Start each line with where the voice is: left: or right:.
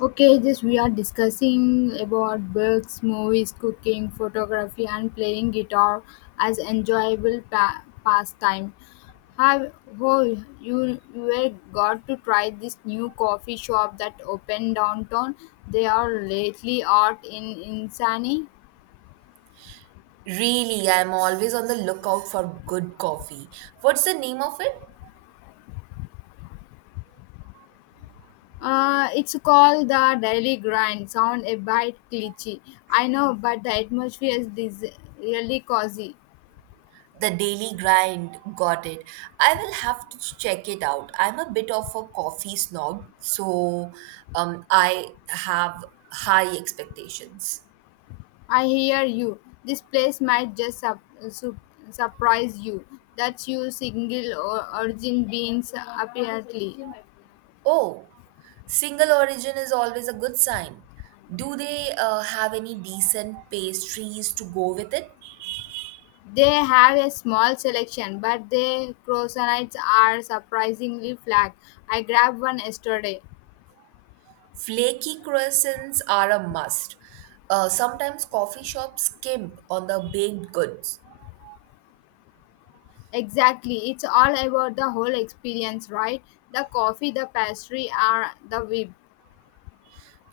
left: Okay, just we are discussing about books, movies, cooking, photography, and playing guitar as enjoyable pastime. Have oh, you were got to try this new coffee shop that opened downtown? They are lately art in Insani.
right: Really, I'm always on the lookout for good coffee. What's the name of it?
left: It's called the Daily Grind. Sound a bit cliche, I know, but the atmosphere is really cozy.
right: The Daily Grind. Got it. I will have to check it out. I'm a bit of a coffee snob, so I have high expectations.
left: I hear you. This place might just su- surprise you. That's you single or origin beans apparently.
right: Oh, single origin is always a good sign. Do they have any decent pastries to go with it?
left: They have a small selection, but their croissants are surprisingly flat. I grabbed one yesterday.
right: Flaky croissants are a must. Sometimes coffee shops skimp on the baked goods.
left: Exactly. It's all about the whole experience, right? The coffee, the pastry, are the whip.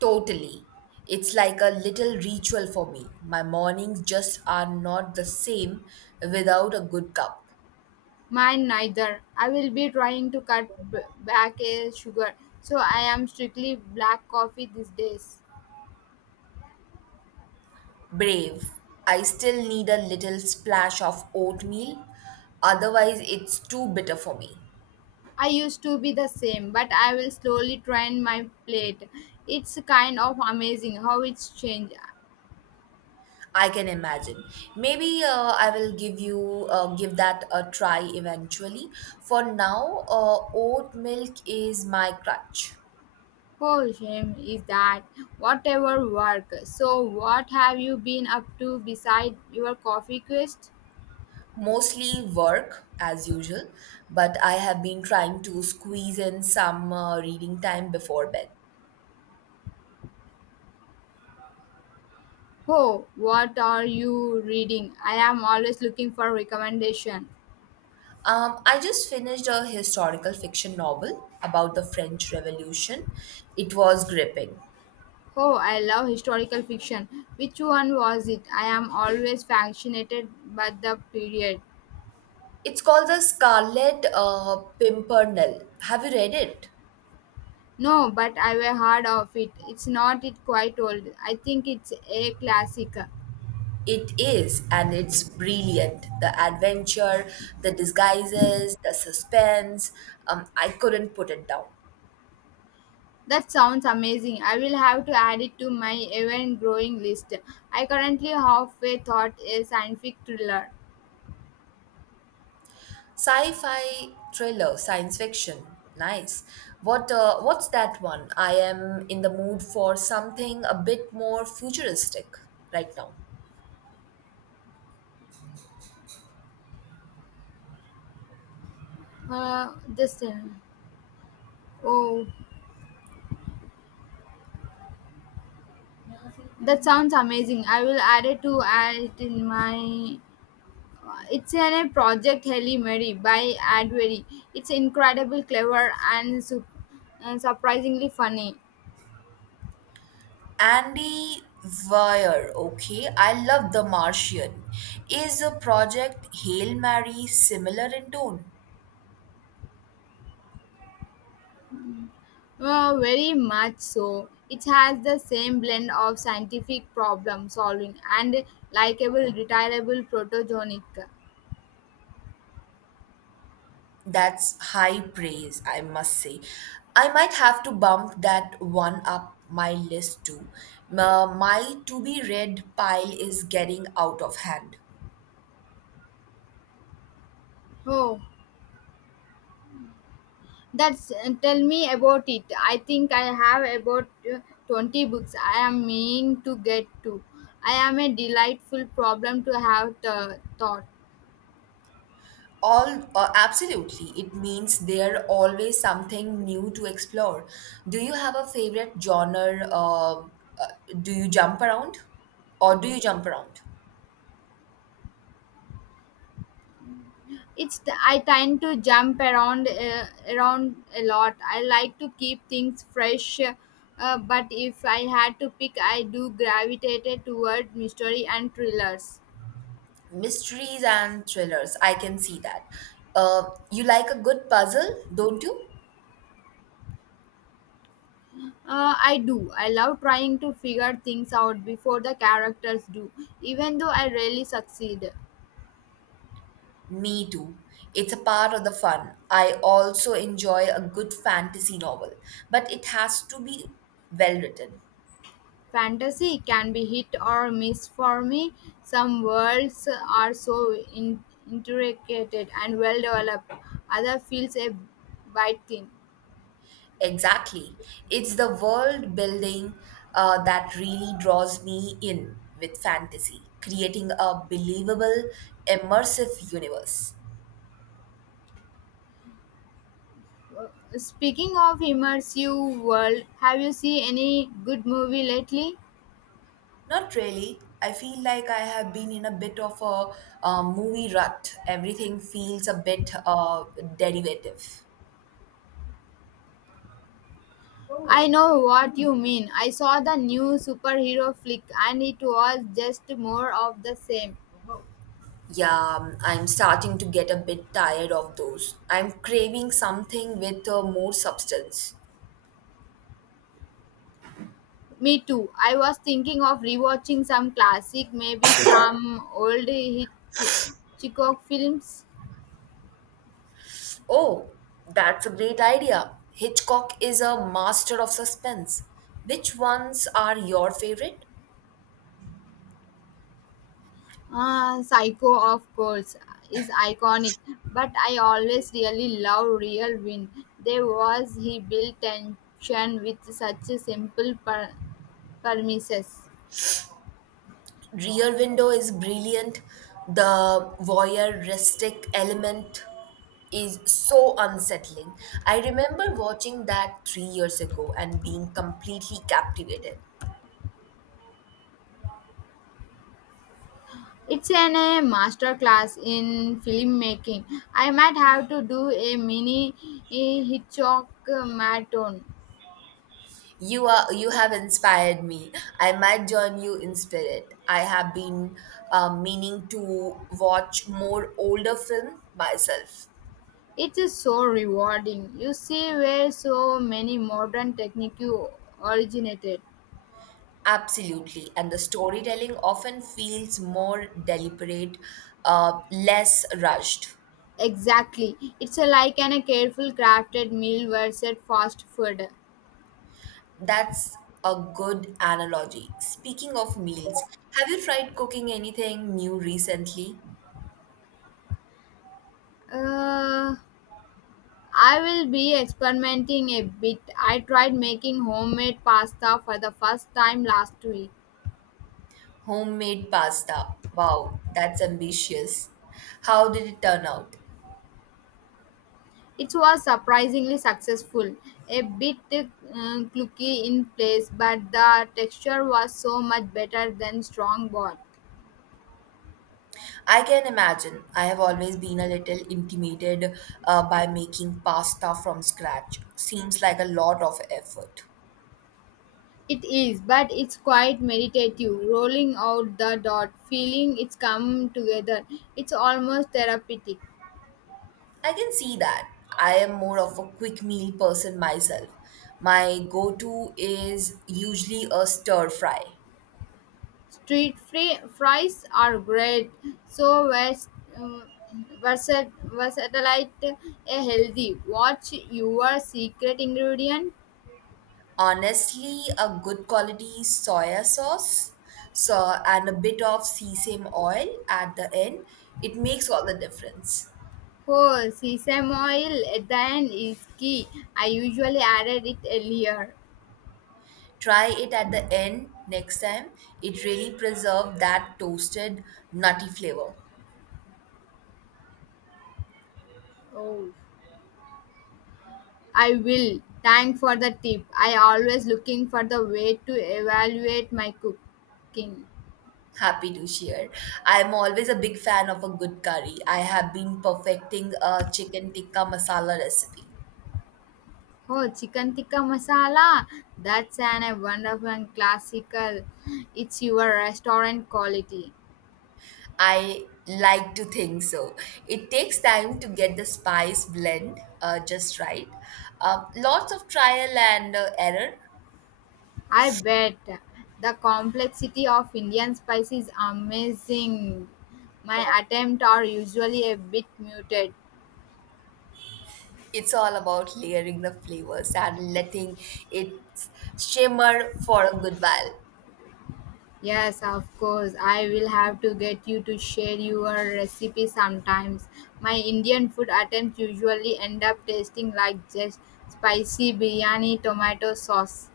right: Totally. It's like a little ritual for me. My mornings just are not the same without a good cup.
left: Mine neither. I will be trying to cut back a sugar, so I am strictly black coffee these days.
right: Brave. I still need a little splash of oatmeal, otherwise, it's too bitter for me.
left: I used to be the same, but I will slowly train my plate. It's kind of amazing how it's changed.
right: I can imagine. Maybe I will give that a try eventually. For now, oat milk is my crutch.
left: Oh, shame is that whatever work. So, what have you been up to beside your coffee quest?
right: Mostly work as usual, but I have been trying to squeeze in some reading time before bed.
left: Oh, what are you reading? I am always looking for recommendation.
right: I just finished a historical fiction novel about the French Revolution. It was gripping.
left: Oh, I love historical fiction. Which one was it? I am always fascinated by the period.
right: It's called The Scarlet Pimpernel. Have you read it?
left: No, but I've heard of it. It's not it quite old. I think it's a classic.
right: It is, and it's brilliant. The adventure, the disguises, the suspense. I couldn't put it down.
left: That sounds amazing. I will have to add it to my ever-growing list. I currently halfway thought a scientific thriller.
right: Sci-fi thriller, science fiction. Nice. What's that one? I am in the mood for something a bit more futuristic right now.
left: Uh, just uh, oh, that sounds amazing. I will add it to add it in my. It's a project Halle Mary by Advery. It's incredible, clever, and surprisingly funny.
right: Andy Weir, okay. I love The Martian. Is a project Hail Mary similar in tone?
left: Very much so. It has the same blend of scientific problem solving and likable, retireable protagonic.
right: That's high praise, I must say. I might have to bump that one up my list too. My to be read pile is getting out of hand.
left: Oh, that's Tell me about it. I think I have about 20 books I am meaning to get to. I am a delightful problem to have thought.
right: All Absolutely, it means there always something new to explore. Do you have a favorite genre? Do you jump around, or do you jump around?
left: It's the, I tend to jump around around a lot. I like to keep things fresh, but if I had to pick, I do gravitate toward mystery and thrillers.
right: Mysteries and thrillers. I can see that. Uh, you like a good puzzle, don't you?
left: I do. I love trying to figure things out before the characters do, even though I rarely succeed.
right: Me too. It's a part of the fun. I also enjoy a good fantasy novel, but it has to be well written.
left: Fantasy can be hit or miss for me. Some worlds are so intricate and well developed, other feels a bit thin.
right: Exactly. It's the world building that really draws me in with fantasy, creating a believable, immersive universe.
left: Uh, Speaking of immersive world, have you seen any good movie lately?
right: Not really. I feel like I have been in a bit of a, movie rut. Everything feels a bit derivative.
left: I Oh, know what you mean. I saw the new superhero flick and it was just more of the same.
right: Yeah, I'm starting to get a bit tired of those. I'm craving something with more substance.
left: Me too. I was thinking of rewatching some classic, maybe some old Hitchcock films.
right: Oh, that's a great idea. Hitchcock is a master of suspense. Which ones are your favorite?
left: Psycho, of course, is iconic, but I always really love Real Win. There was he built tension with such a simple premises.
right: Rear Window is brilliant. The voyeuristic element is so unsettling. I remember watching that 3 years ago and being completely captivated.
left: It's an a masterclass in filmmaking. I might have to do a mini Hitchcock marathon.
right: You have inspired me. I might join you in spirit. I have been meaning to watch more older film myself.
left: It is so rewarding. You see where so many modern technique originated.
right: Absolutely, and the storytelling often feels more deliberate, less rushed.
left: Exactly. It's a, like an, a careful crafted meal versus fast food.
right: That's a good analogy. Speaking of meals, have you tried cooking anything new recently?
left: Uh, I will be experimenting a bit. I tried making homemade pasta for the first time last week.
right: Homemade pasta. Wow, that's ambitious. How did it turn out?
left: It was surprisingly successful. A bit clunky in place, but the texture was so much better than strong broth.
right: I can imagine. I have always been a little intimidated by making pasta from scratch. Seems like a lot of effort.
left: It is, but it's quite meditative. Rolling out the dot, feeling it's come together. It's almost therapeutic.
right: I can see that. I am more of a quick meal person myself. My go to is usually a stir fry.
left: Street free fries are great, so um, versatile, a healthy. What's your secret ingredient?
right: Honestly, a good quality soya sauce so, and a bit of sesame oil at the end, it makes all the difference.
left: Oh, sesame oil at the end is key. I usually added it earlier.
right: Try it at the end next time. It really preserves that toasted, nutty flavor.
left: Oh, I will. Thank for the tip. I always looking for the way to evaluate my cooking.
right: Happy to share. I'm always a big fan of a good curry. I have been perfecting a chicken tikka masala recipe.
left: Oh, chicken tikka masala. That's an a wonderful and classical. It's your restaurant quality.
right: I like to think so. It takes time to get the spice blend just right. Lots of trial and error.
left: I bet the complexity of Indian spice is amazing. My attempts are usually a bit muted.
right: It's all about layering the flavors and letting it shimmer for a good while.
left: Yes, of course. I will have to get you to share your recipe sometimes. My Indian food attempts usually end up tasting like just spicy biryani tomato sauce.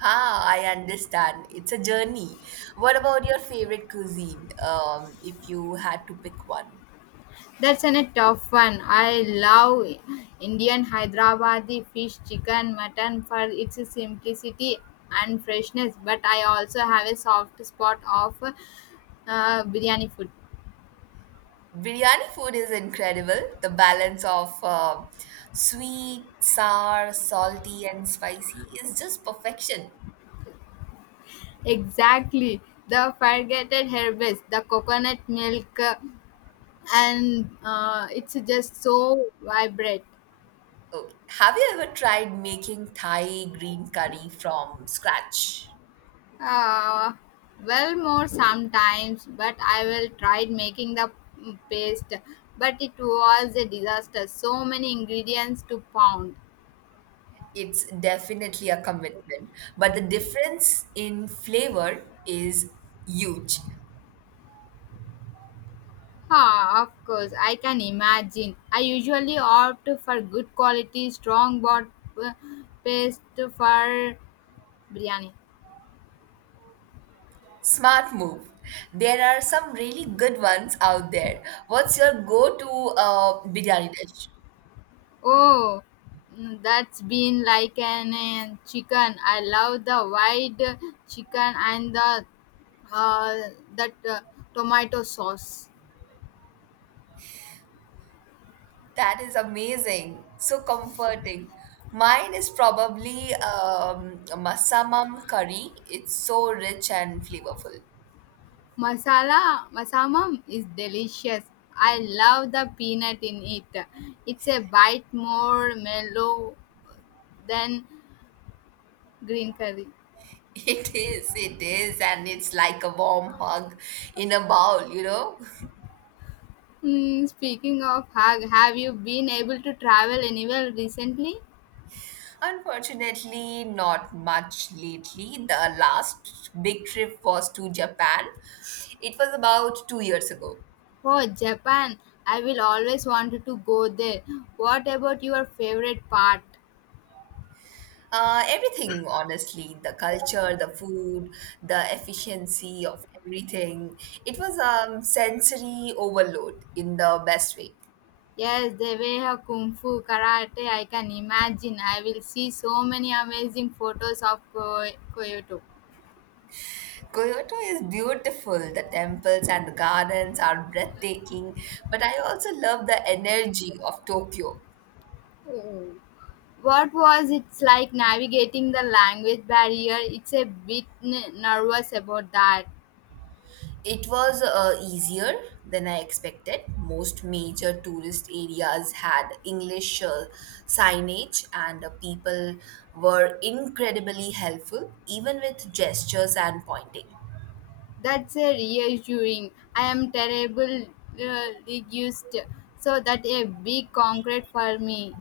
right: Ah, I understand. It's a journey. What about your favorite cuisine? If you had to pick one,
left: That's an a tough one. I love Indian Hyderabadi fish, chicken, mutton for its simplicity and freshness. But I also have a soft spot of biryani food.
right: biryani food is incredible. The balance of sweet, sour, salty, and spicy is just perfection.
left: Exactly, the forgotten herbs, the coconut milk, and it's just so vibrant.
right: Okay. Have you ever tried making Thai green curry from scratch?
left: Uh, well, more sometimes, but I will tried making the paste, but it was a disaster. So many ingredients to pound.
right: It's definitely a commitment, but the difference in flavor is huge.
left: Ah, of course, I can imagine. I usually opt for good quality, strong bot uh, paste for biryani.
right: Smart move. There are some really good ones out there. What's your go-to biryani dish?
left: Oh, that's been like an chicken. I love the white chicken and the uh, that tomato sauce.
right: That is amazing. So comforting. Mine is probably masamam curry. It's so rich and flavorful.
left: Masala masamam is delicious. I love the peanut in it. It's a bite more mellow than green curry.
right: It is, and it's like a warm hug in a bowl, you know.
left: Hmm, speaking of hug, have you been able to travel anywhere recently?
right: Unfortunately, not much lately. The last big trip was to Japan. It was about 2 years ago.
left: Oh, Japan. I will always wanted to go there. What about your favorite part?
right: Everything, honestly, the culture, the food, the efficiency of everything. It was sensory overload in the best way.
left: Yes, the way of kung fu, karate, I can imagine. I will see so many amazing photos of Kyoto.
right: Kyoto is beautiful. The temples and the gardens are breathtaking, but I also love the energy of Tokyo.
left: Oh. What was it like navigating the language barrier? It's a bit nervous about that.
right: It was easier than I expected. Most major tourist areas had English signage, and people were incredibly helpful, even with gestures and pointing.
left: That's a reassuring. I am terrible linguist, so that a big concrete for me.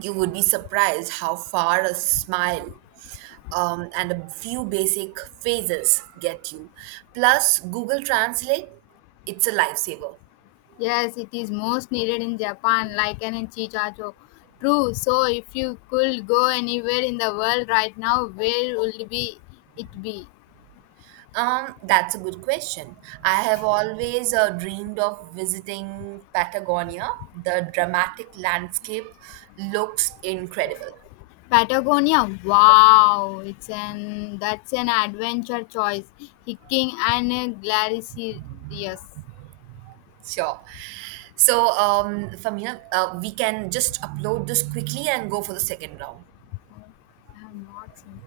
right: You would be surprised how far a smile and a few basic phrases get you. Plus, Google Translate, it's a lifesaver.
left: Yes, it is most needed in Japan, like an chichacho. True. So, if you could go anywhere in the world right now, where would be it be?
right: That's a good question. I have always dreamed of visiting Patagonia. The dramatic landscape looks incredible.
left: Patagonia. Wow, it's an that's an adventure choice. Hiking and Glaricious.
right: Sure. So, Famina, we can just upload this quickly and go for the second round.
left: I have not seen.